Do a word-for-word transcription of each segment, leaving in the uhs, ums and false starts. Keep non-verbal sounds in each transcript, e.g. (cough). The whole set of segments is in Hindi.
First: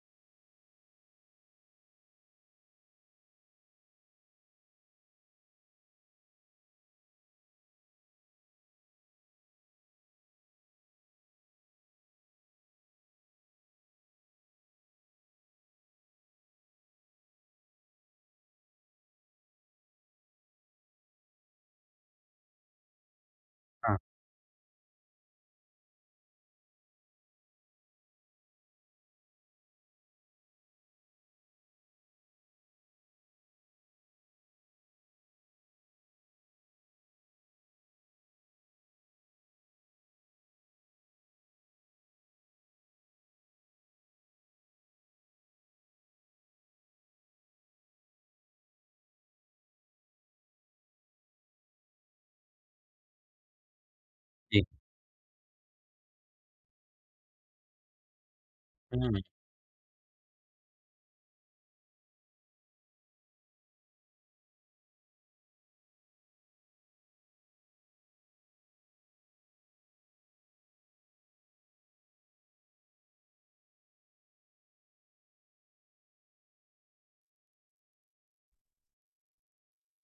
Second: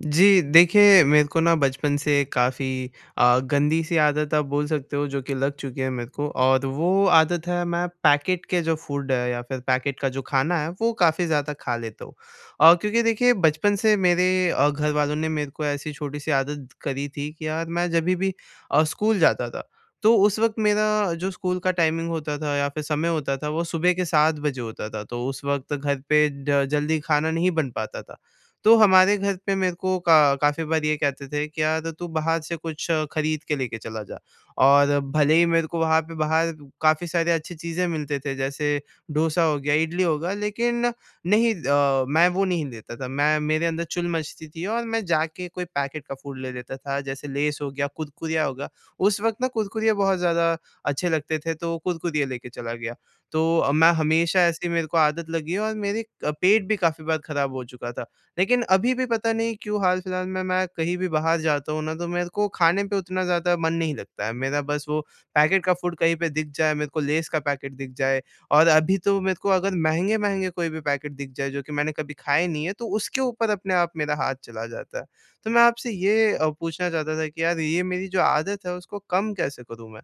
जी। देखिए मेरे को ना बचपन से काफ़ी अ, गंदी-सी आदत आप बोल सकते हो जो कि लग चुकी है मेरे को और वो आदत है मैं पैकेट के जो फूड है या फ़िर पैकेट का जो खाना है वो काफ़ी ज़्यादा खा लेता हूँ। और क्योंकि देखिए बचपन से मेरे अ, घर वालों ने मेरे को ऐसी छोटी-सी आदत करी थी कि यार मैं जभी भी अ, स्कूल जाता था तो उस वक़्त मेरा जो स्कूल का टाइमिंग होता था या फ़िर समय होता था वो सुबह हाँ। के सात बजे होता था। तो उस वक़्त घर पे ड जल्दी खाना नहीं बन पाता था। तो हमारे घर पे मेरे को का काफ़ी बार ये कहते थे कि क्या त तू बाहर से कुछ खरीद के लेके चला जा। और भले ही मेरे को वहाँ पे बाहर काफ़ी सारे अच्छी चीज़ें मिलते थे। जैसे डोसा हो गया इडली हो गया लेकिन नहीं अ, मैं वो नहीं लेता था। मैं मेरे अंदर चुल मचती थी और मैं जा के कोई पैकेट का फूड ले लेता था। जैसे लेज़ हो गया कुरकुरिया हो गया। उस वक़्त ना कुरकुरिया बहुत ज़्यादा अच्छे लगते थे तो कुरकुरिया लेके चला गया। तो मैं हमेशा जी। ऐसे ही मेरे को आदत लगी है और मेरी अ, पेट भी काफ़ी बार ख़राब हो चुका था। लेकिन अभी भी हुँ। पता नहीं क्यों हाल-फ़िलहाल में मैं कहीं भी बाहर जाता हूँ ना, तो मेरे को खाने पे उतना ज़्यादा मन नहीं लगता है। मेरा बस वो पैकेट का फूड कहीं पे दिख जाए मेरे को लेज़ का पैकेट दिख जाए। और अभी तो मेरे को अगर महँगे-महँगे कोई भी पैकेट दिख जाए जो कि मैंने कभी खाए नहीं है तो उसके ऊपर अपने आप मेरा हाथ चला जाता है। तो मैं आपसे ये अ, पूछना चाहता था कि यार ये मेरी जो आदत है उसको कम कैसे करूँ, मैं?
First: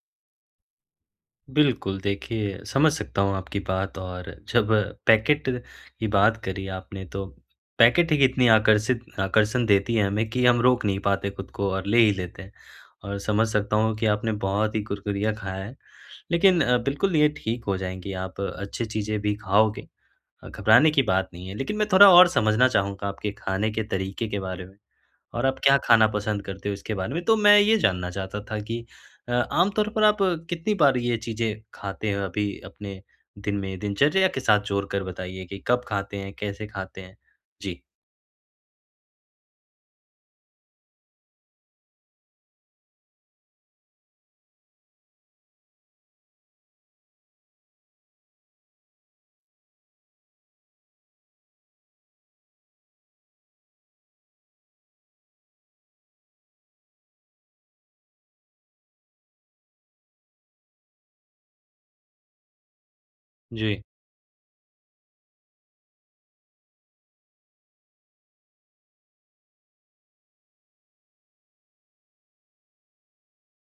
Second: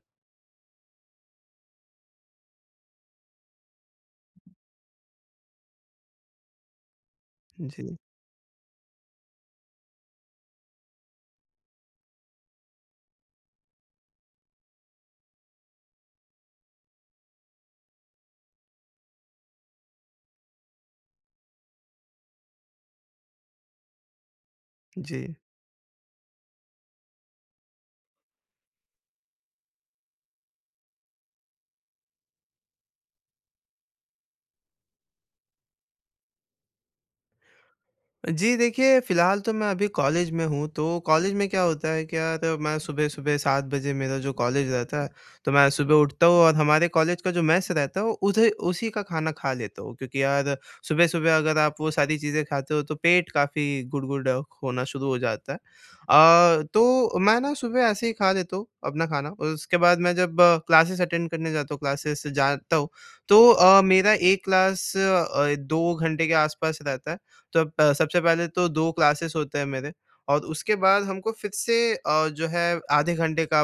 बिल्कुल देखिए, समझ सकता हूँ आपकी बात और जब पैकेट की बात करी आपने तो जी। पैकेट ही इतनी आकर्षित आकर्षण देती है हमें कि हम रोक नहीं पाते खुद को और ले ही लेते हैं। और समझ सकता हूँ कि आपने बहुत ही कुरकुरिया खाया है। लेकिन बिल्कुल ये ठीक हो जाएँगी आप अच्छी चीज़ें भी खाओगे। अ, घबराने की बात नहीं है लेकिन मैं थोड़ा और समझना चाहूँगा आपके खाने के तरीके के बारे में जी। और आप क्या खाना पसंद करते हो इसके बारे में। तो मैं ये जानना चाहता था कि अ, आम तौर पर आप कितनी बार ये चीज़ें खाते हो अभी अपने दिन में, दिनचर्या के साथ जोड़कर बताइए कि कब खाते हैं, कैसे खाते हैं? जी। जी, देखिए फ़िलहाल तो मैं अभी कॉलेज में हूँ तो कॉलेज में क्या होता है, क्या होता मैं सुबह-सुबह सात बजे मेरा जो कॉलेज रहता है। तो मैं सुबह उठता हूँ और हमारे कॉलेज का जो मेस रहता है वो उधे उसी का खाना खा लेता हूँ। क्योंकि यार सुबह-सुबह अगर आप वो सारी चीज़ें खाते हो तो पेट काफ़ी गुड़गुड़ा होना शुरू हो जाता है। अ, तो मैं ना सुबह ऐसे ही खा लेता हूँ अपना खाना और उसके बाद मैं जब क्लासेज़ अटेंड करने जाता हूँ, क्लासेज़ जाता हूँ तो अ, जी। मेरा एक क्लास अ, दो घंटे के आसपास रहता है। तब प सबसे पहले तो दो क्लासेज़ होते हैं मेरे और उसके बाद हमको फ़िर से अ, जो है आधे घंटे का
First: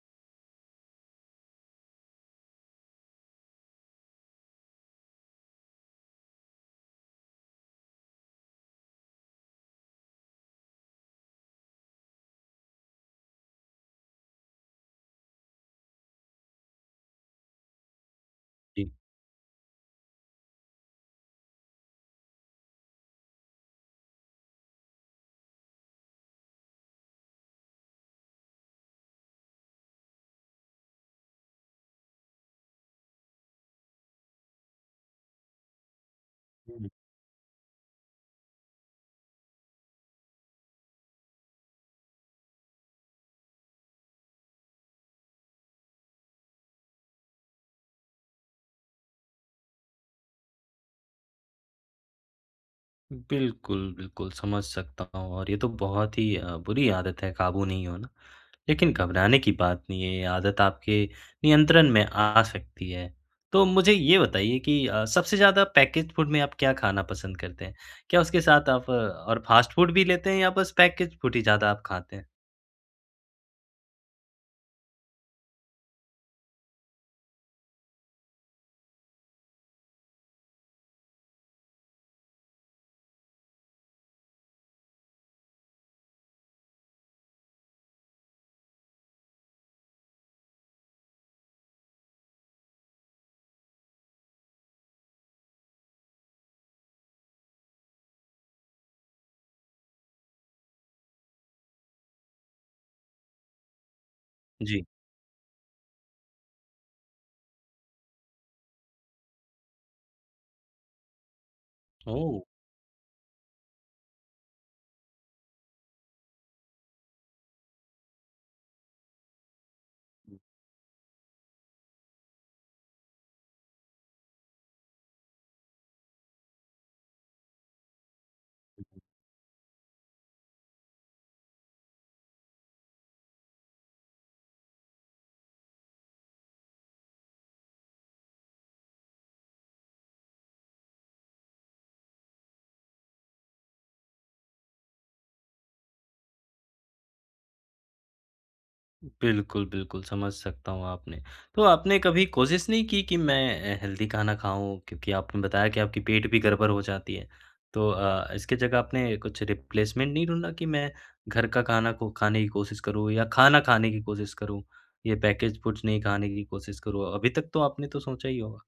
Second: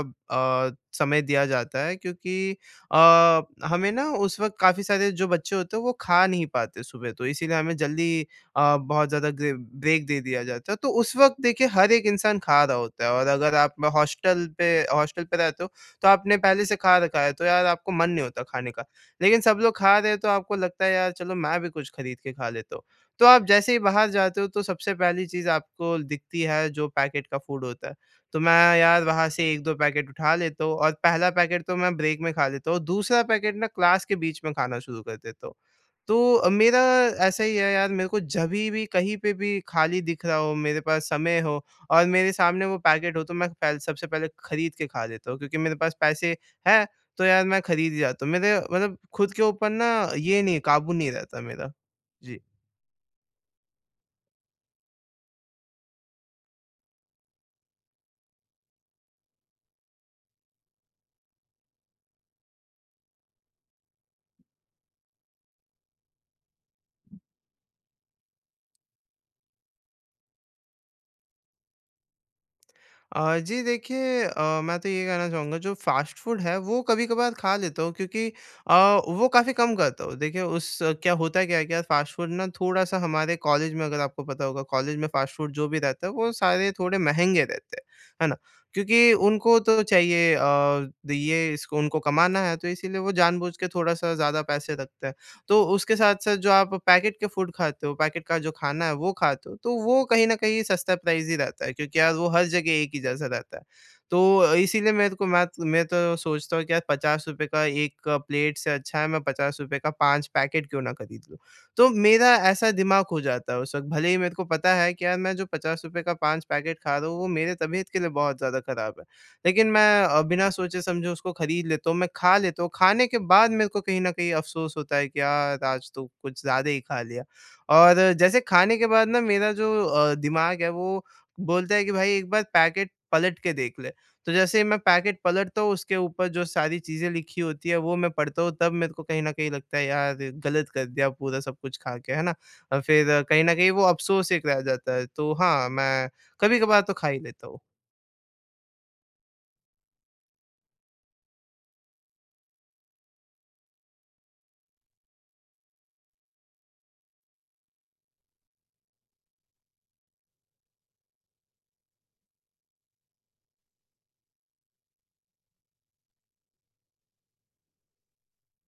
अ, समय दिया जाता है क्योंकि अ, हमें ना उस वक़्त काफ़ी सारे जो बच्चे होते वो खा नहीं पाते सुबह तो इसीलिए हमें जल्दी अ, बहुत ज़्यादा ग ब्रेक दे दिया जाता है। तो उस वक़्त देखिए हर एक इंसान खा रहा होता है और अगर आप हॉस्टल पे, हॉस्टल पे रहते हो, तो आपने पहले से खा रखा है तो यार आपको मन नहीं होता खाने का। जी। लेकिन सब लोग खा रहे हैं तो आपको लगता है यार चलो मैं भी कुछ खरीद के खा लेता हूँ। तो आप जैसे ही बाहर जाते हो तो सबसे पहली चीज़ आपको दिखती है जो पैकेट का फ़ूड होता है। तो मैं यार वहाँ से एक दो पैकेट उठा लेता हूँ और पहला पैकेट तो मैं ब्रेक में खा लेता हूँ। दूसरा पैकेट ना क्लास के बीच में खाना शुरू कर देता हूँ। तो मेरा हुँ। ऐसा ही है यार मेरे को जभी भी कहीं पे भी खाली दिख रहा हो, मेरे पास समय हो और मेरे सामने वो पैकेट हो तो मैं फैल सबसे पहले खरीद के खा लेता हूँ क्योंकि मेरे पास पैसे हैं तो यार मैं खरीद ही जाता हूँ। मेरे मतलब खुद के ऊपर ना ये नहीं है, काबू नहीं रहता मेरा। जी। बिल्कुल, बिल्कुल। समझ सकता हूँ। और ये तो बहुत ही अ, बुरी आदत है काबू नहीं होना। लेकिन घबराने की बात नहीं है ये आदत आपके नियंत्रण में आ सकती है तो मुझे ये बताइए कि अ, सबसे ज़्यादा पैकेज़्ड फूड में आप क्या खाना पसंद करते हैं? क्या उसके साथ आप और फ़ास्ट फूड भी लेते हैं या बस पैकेज़्ड फूड ही ज़्यादा आप खाते हैं? अ, जी। देखिए अ, मैं तो ये कहना चाहूँगा जो फ़ास्ट फूड है वो कभी-कभार खा लेता हूँ क्योंकि अ, वो काफ़ी कम खाता हूँ। देखिए उस क्या होता क्या है क्या फ़ास्ट फूड ना थोड़ा-सा हमारे कॉलेज में अगर आपको पता होगा कॉलेज में फ़ास्ट फूड जो भी रहता है, वो सारे थोड़े महँगे रहते हैं। है ना? क्योंकि उनको तो चाहिए अ, ये इसको उनको कमाना है तो इसीलिए वो जानबूझ के थोड़ा-सा ज़्यादा पैसे रखते हैं। तो उसके साथ-साथ जो आप पैकेट के फूड खाते हो, पैकेट का जो खाना है वो खाते हो। तो वो कहीं न कहीं सस्ता प्राइस ही रहता है क्योंकि यार वो हर जगह एक ही जैसा रहता है। तो अ, जी। इसीलिए मेरे को मैत मैं तो सोचता हूँ कि यार पचास रुपए का एक प्लेट से अच्छा है मैं पचास रुपए का पाँच पैकेट क्यों ना ख़रीद लूँ। तो मेरा ओह! ऐसा दिमाग हो जाता है उस वक़्त भले ही मेरे को पता है कि यार मैं जो पचास रुपए का पाँच पैकेट खा रहा हूँ वो मेरे तबियत के लिए बहुत ज़्यादा ख़राब है। लेकिन मैं अ, बिना सोचे-समझे उसको खरीद लेता हूँ। मैं खा लेता हूँ। खाने के बाद मेरे को कहीं न कहीं अफ़सोस होता है कि, यार आज तो कुछ ज़्यादा ही खा लिया। और जैसे खाने के बाद ना मेरा जो अ, दिमाग है वो बोलता है कि भाई एक बार पैकेट पलट के देख ले। तो जैसे ही मैं पैकेट पलटता हूँ उसके ऊपर जो सारी चीज़ें लिखी होती है वो मैं पढ़ता हूँ तब मेरे को कहीं न कहीं लगता है यार, गलत कर दिया पूरा सब कुछ खा के, है ना? और फ़िर कहीं न कहीं वो अफ़सोस एक रह जाता है। तो हाँ, मैं कभी-कभार तो खा ही लेता हूँ। बिल्कुल, बिल्कुल। समझ सकता हूँ आपने। तो आपने कभी कोशिश नहीं कि, कि मैं हेल्दी खाना खाऊँ क्योंकि आपने बताया कि आपकी पेट भी गड़बड़ हो जाती है तो अ, इसकी जगह आपने कुछ रिप्लेसमेंट नहीं ढूँढा कि मैं घर का खाना को खाने की कोशिश करूँ या खाना खाने की कोशिश करूँ या पैकेज्ड फूड्स नहीं खाने की कोशिश करूँ। अभी तक तो आपने तो सोचा ही होगा?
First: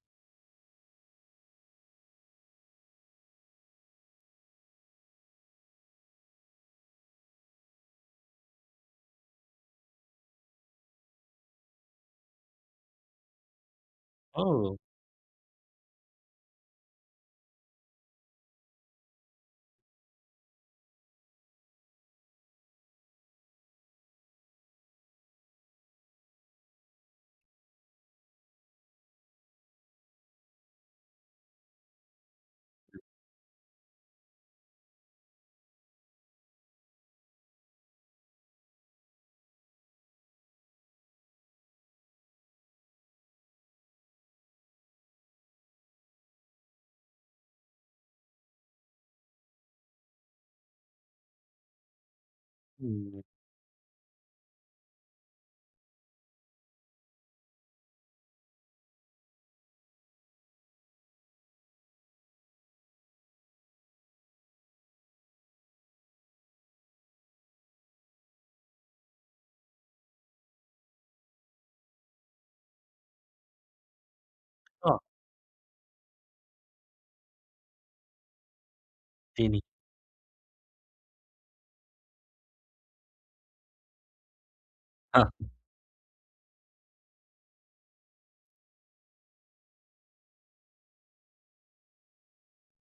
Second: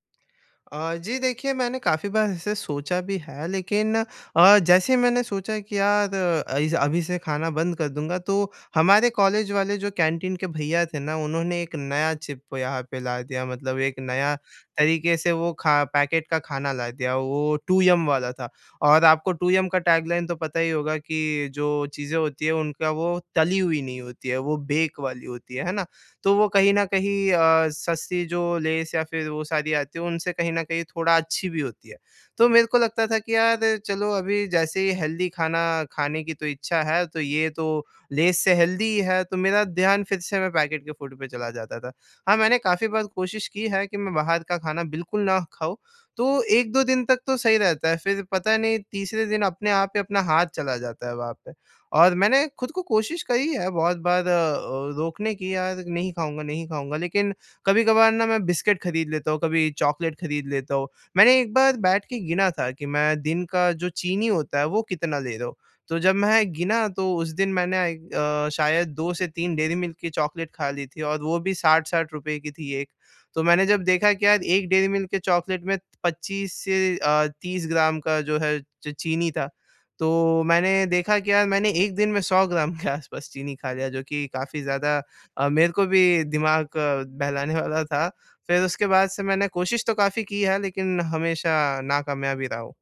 अ, जी। देखिए मैंने काफ़ी बार ऐसे सोचा भी है। लेकिन अ, जैसे ही मैंने सोचा कि यार अई ज अभी से खाना बंद कर दूँगा तो हमारे कॉलेज वाले जो कैंटीन के भईया थे ना उन्होंने एक नया चिप यहाँ पे ला दिया। मतलब एक नया ओह! तरीके से वो खा पैकेट का खाना ला दिया वो टू यम वाला था। और आपको टू यम का टैगलाइन तो पता ही होगा कि जो चीज़ें होती हैं उनका वो तली हुई नहीं होती है वो बेक वाली होती हैं। है ना? तो वो कहीं न कहीं अ, सस्ती जो लेस या फ़िर वो सारी आती है उनसे कहीं न कहीं थोड़ा अच्छी भी होती है। तो मेरे को लगता था कि यार चलो अभी जैसे ही हेल्दी खाना खाने की तो इच्छा है तो ये तो लेस से हेल्दी है। तो मेरा ध्यान फ़िर से मैं पैकेट के फूड पे चला जाता था। हाँ मैंने काफ़ी बार कोशिश की है कि मैं बाहर का खाना बिल्कुल ना खाऊँ। तो एक दो दिन तक तो सही रहता है फ़िर पता नहीं तीसरे दिन अपने आप पे अपना हाथ चला जाता है वहाँ पे। और मैंने ख़ुद को कोशिश हुँ। करी है बहुत बार अ अ, रोकने की यार नहीं खाऊँगा, नहीं खाऊँगा। लेकिन कभी-कभार ना मैं बिस्किट खरीद लेता हूँ, कभी चॉकलेट खरीद लेता हूँ। मैंने एक बार बैठ के गिना था कि मैं दिन का जो चीनी होता है वो कितना ले रहा हूँ। तो जब में गिना तो उस दिन मैंने आई अ, शायद से दो से तीन डेयरी मिल्क की चॉकलेट खा ली थी। और वो भी साठ साठ रुपए की थी एक तो मैंने जब देखा के यार कि एक डेयरी हाँ। मिल्क के चॉकलेट में पच्चीस से अ, तीस ग्राम का जो है च चीनी था। चीनी। तो मैंने देखा के यार मैंने एक दिन में सौ ग्राम के आस पास चीनी खा लिया। जो कि काफ़ी ज़्यादा हाँ। अ, मेरे को भी दिमाग अ, बहलाने वाला था। फ़िर उसके बाद से मैंने कोशिश तो काफ़ी की है। लेकिन हमेशा नाकामयाब ही रहा हूँ।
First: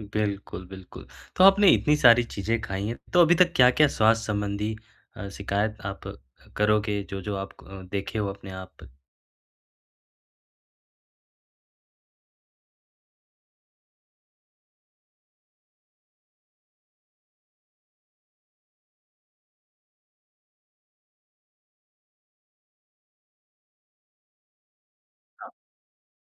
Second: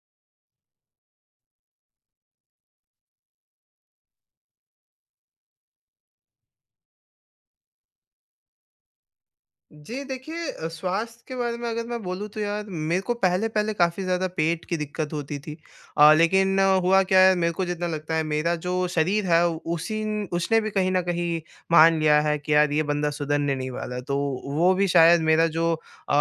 बिल्कुल, बिल्कुल। तो आपने इतनी सारी चीज़ें खाई हैं, तो अभी तक क्या-क्या स्वास्थ्य संबंधी अ, शिकायत आप करोगे, जो-जो आप क अ, देखे हो अपने आप? जी, देखिए अ, स्वास्थ्य के बारे में अगर मैं बोलूँ, तो यार, मेरे को पहले-पहले काफ़ी ज़्यादा पेट की दिक्कत होती थी। अ, लेकिन हुआ क्या है, मेरे को जितना लगता है, मेरा जो शरीर है, उसी न उसने भी कहीं न कहीं मान लिया है कि, यार, ये बंदा सुधरने नहीं वाला है। तो वो भी शायद मेरा हाँ। जो अ,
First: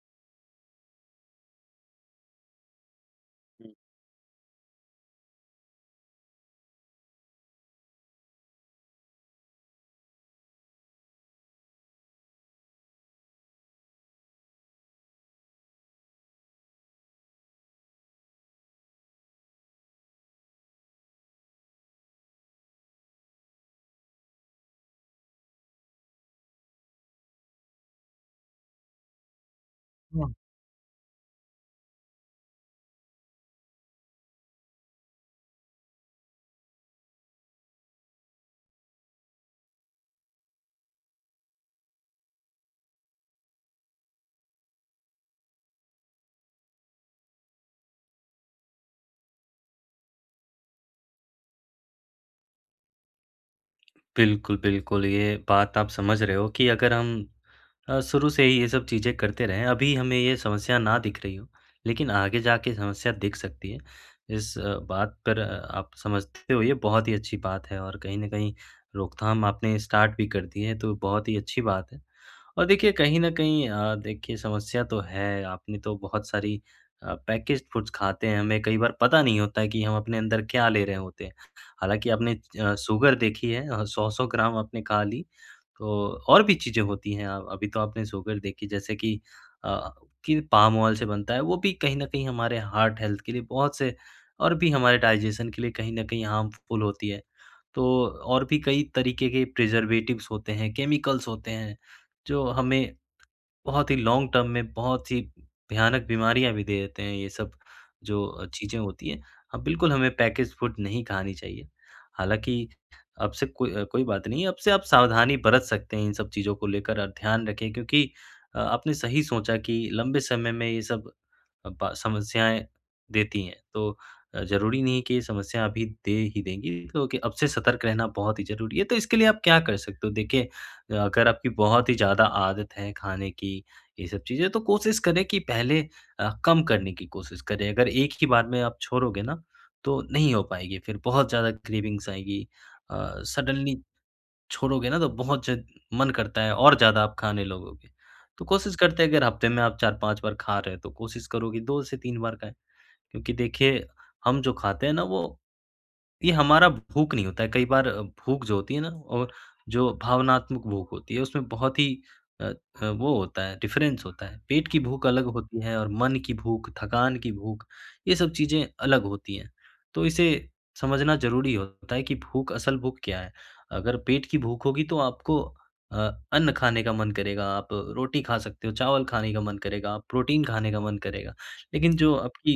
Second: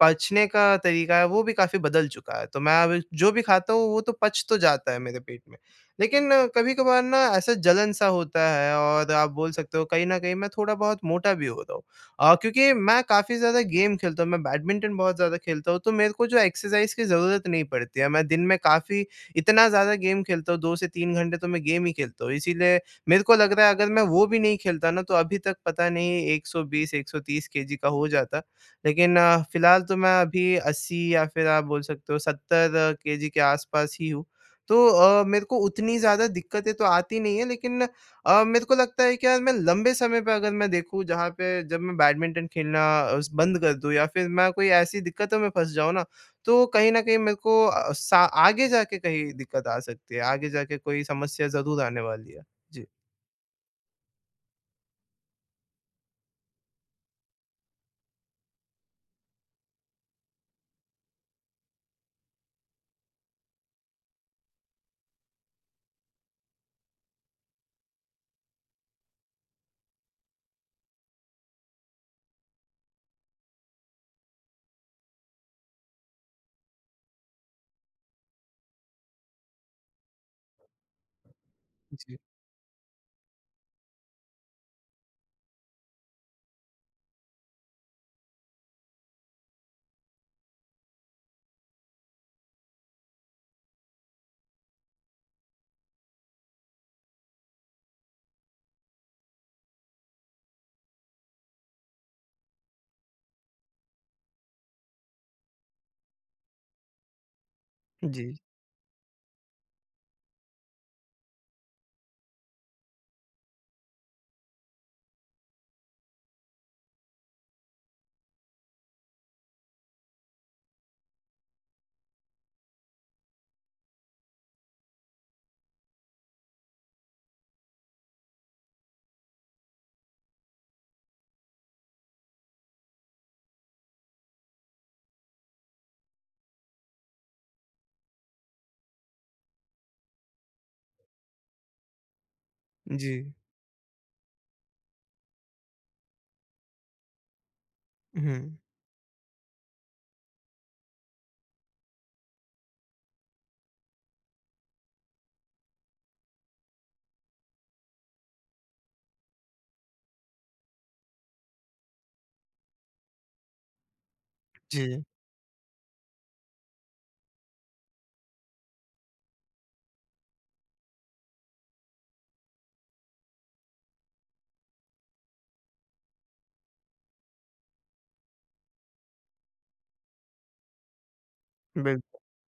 पचने का तरीका है, वो भी काफ़ी बदल चुका है। तो मैं अब जो भी खाता हुँ। हूँ, वो तो पच तो जाता है मेरे पेट में। लेकिन कभी-कभार ना, ऐसा जलन-सा होता है और आप बोल सकते हो, कहीं न कहीं मैं थोड़ा-बहुत मोटा भी हो रहा हूँ अ, क्योंकि मैं काफ़ी ज़्यादा गेम खेलता हूँ, मैं बैडमिंटन बहुत ज़्यादा खेलता हूँ, तो मेरे को जो एक्सरसाइज़ की ज़रूरत नहीं पड़ती है। मैं दिन में काफ़ी इतना ज़्यादा गेम खेलता हूँ, दो से तीन घंटे तो मैं गेम ही खेलता हूँ। इसीलिए मेरे को लग रहा है, अगर मैं वो भी नहीं खेलता ना, तो अभी तक पता नहीं, एक सौ बीस, एक सौ तीस केजी का हो जाता। लेकिन, फ़िलहाल तो मैं (unintelligible) अभी अस्सी या फिर आप बोल सकते हो, सत्तर केजी के आस-पास ही हूँ। तो अ, मेरे को उतनी ज़्यादा दिक्कतें तो आती नहीं हैं, लेकिन अ, मेरे को लगता है कि यार, मैं लंबे समय पे अगर मैं देखूँ, जहाँ पे जब मैं बैडमिंटन खेलना अ, स बंद कर दूँ या फिर मैं कोई ऐसी दिक्कतों में फँस जाऊँ ना, तो कहीं न कहीं मेरे को अ, सा आगे जा के कहीं दिक्कत आ सकती है, आगे जाके कोई समस्या ज़रूर आने वाली है। जी। बिल्कुल, बिल्कुल। ये बात आप समझ रहे हो कि अगर हम अ, शुरू से ही ये सब चीज़ें करते रहें अभी हमें ये समस्या ना दिख रही हो, लेकिन आगे जाके समस्या दिख सकती है। इस बात पर आप समझते हो ये बहुत ही अच्छी बात है, और कहीं न कहीं रोकथाम आपने स्टार्ट भी कर दी है तो बहुत ही अच्छी बात है। और देखिए कहीं न कहीं अ, देखिए समस्या तो है आपने तो बहुत सारी अ, पैकेज फूड्स खाते हैं हमें कई बार पता नहीं होता है कि हम अपने अंदर क्या ले रहे होते हैं। हालाँकि जी। आपने अ, सुगर देखी है अ, सौ सौ ग्राम आपने खा ली तो और भी चीजें होती हैं अ, अभी तो आपने सुगर देखी जैसे कि, अ, कि पाम ऑयल से बनता है, वो भी कहीं न कहीं हमारे हार्ट हेल्थ के लिए बहुत से और भी हमारे डाइजेशन के लिए कहीं न कहीं हार्मफुल होती है। तो और भी कई तरीके के प्रिज़र्वेटिव्स होते हैं, केमिकल्स होते हैं, जो हमें बहुत ही लॉन्ग टर्म में बहुत ही भयानक बीमारियाँ भी दे देते हैं ये सब जी। जो चीज़ें होती हैं। अ, बिल्कुल हमें पैकेज फूड नहीं खानी चाहिए, हालाँकि अब से को कोई बात नहीं है, अब से आप सावधानी बरत सकते हैं इन सब चीज़ों को लेकर। अब ध्यान रखें क्योंकि अ, आपने सही सोचा कि लंबे समय में ये सब अब समस्याएँ देती हैं, तो अ, ज़रूरी नहीं कि ये समस्या अभी दे ही देंगी क्योंकि अब से सतर्क रहना बहुत ही ज़रूरी है। तो इसके लिए आप क्या कर सकते हो, देखिए अ, अगर आपकी बहुत ही ज़्यादा आदत है खाने की, ये सब चीजें, तो कोशिश करें कि पहले अ, कम करने की कोशिश करें। अगर एक ही बार में आप छोड़ोगे ना तो नहीं हो पाएगी फिर बहुत ज़्यादा क्रेविंग्स आएगी। अ, जी। सडन्ली छोड़ोगे ना, तो बहुत ज मन करता है और ज़्यादा आप खाने लगोगे। तो हुँ। कोशिश करते, अगर हफ्ते में आप चार पाँच बार खा रहे हैं तो कोशिश करो कि दो से तीन बार खाएँ। क्योंकि देखिए हम जो खाते हैं ना वो, ये हमारा भूख नहीं होता है कई बार भूख जो होती है ना और जो भावनात्मक भूख होती है, उसमें बहुत ही अ अ, वो होता है डिफरेंस होता है, पेट की जी। भूख अलग होती है और मन की भूख, थकान की भूख, ये सब चीज़ें अलग होती हैं। तो इसे समझना ज़रूरी होता है कि भूख असल भूख क्या है, अगर पेट की भूख होगी तो आपको अ, अन्न खाने का मन करेगा, आप रोटी खा सकते हो, चावल खाने का मन करेगा, प्रोटीन खाने का मन करेगा लेकिन बिल जो आपकी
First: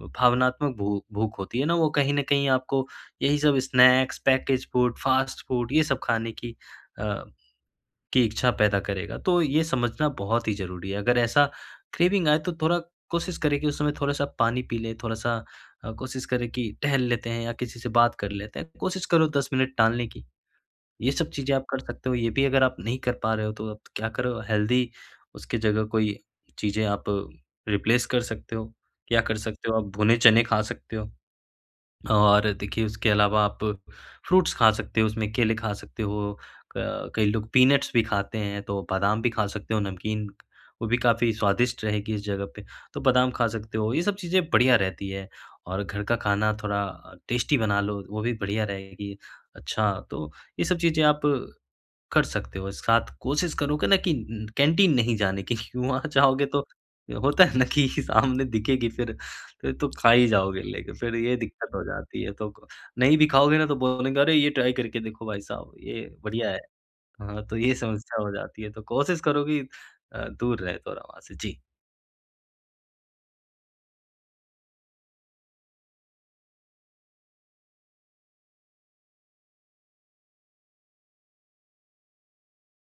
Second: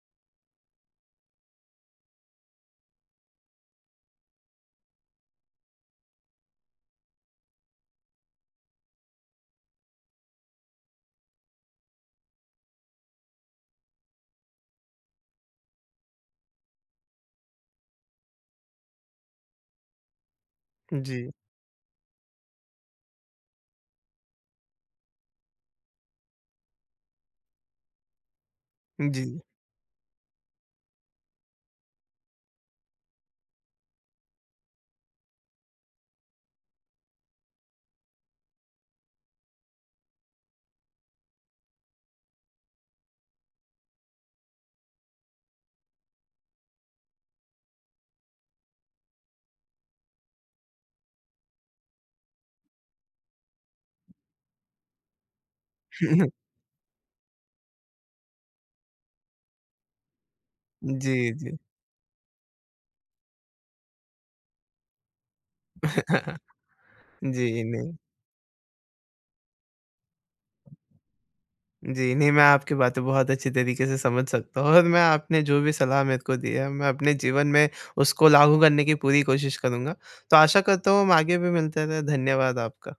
अ, भावनात्मक भू भूख होती है ना वो कहीं न कहीं आपको यही सब snacks package food fast food ये सब खाने की अ, कि इच्छा पैदा करेगा। तो ये समझना बहुत ही ज़रूरी है, अगर ऐसा क्रेविंग आए तो थोड़ा कोशिश करें कि उस समय थोड़ा-सा पानी पी ले, थोड़ा-सा अ, कोशिश करें कि टहल लेते हैं या किसी से बात कर लेते हैं, कोशिश करो दस मिनट टालने की। ये जी। सब चीजें आप कर सकते हो ये भी अगर आप नहीं कर पा रहे हो, तो आप क्या करो हेल्दी उसकी जगह कोई चीजें आप रिप्लेस कर सकते हो। क्या कर जी। सकते हो आप भुने चने खा सकते हो, और देखिए उसके अलावा आप फ्रूट्स खा सकते हो उसमें केले खा सकते हो, क कई लोग पीनट्स भी खाते हैं, तो बादाम भी खा सकते हो, नमकीन, वो भी काफ़ी स्वादिष्ट रहेगी इस जगह पे, तो बादाम खा सकते हो, ये सब चीज़ें बढ़िया रहती है और घर का खाना थोड़ा अ, टेस्टी बना लो वो भी बढ़िया रहेगी। अच्छा तो ये सब चीज़ें आप कर सकते हो, साथ कोशिश करो कि ना कि उम कैंटीन नहीं जाने की, वहाँ (chuckles) जाओगे तो होता है ना कि सामने दिखेगी फिर फिर तो खा ही जाओगे लेके फिर जी, ये जी। दिक्कत हो जाती है तो, नहीं भी खाओगे ना तो बोलेंगे, अरे ये ट्राई करके देखो भाई साहब, ये (chuckles) बढ़िया है। हाँ, तो जी, ये नहीं। समस्या हो जाती है तो कोशिश करो कि अ, दूर रहे थोड़ा वहाँ से जी। जी। नहीं मैं आपकी बातें बहुत अच्छी तरीके से समझ सकता हूँ और मैं आपने जो भी सलाह मेरे को दी है, मैं अपने जीवन में उसको लागू करने की पूरी कोशिश करूँगा, तो आशा करता हूँ हम आगे भी मिलते रहे। धन्यवाद आपका।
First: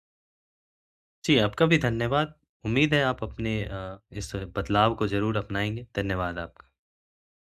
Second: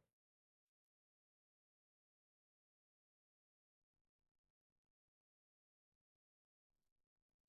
जी, आपका भी धन्यवाद। उम्मीद है आप अपने अ, इस बदलाव को ज़रूर अपनाएँगे। धन्यवाद आपका।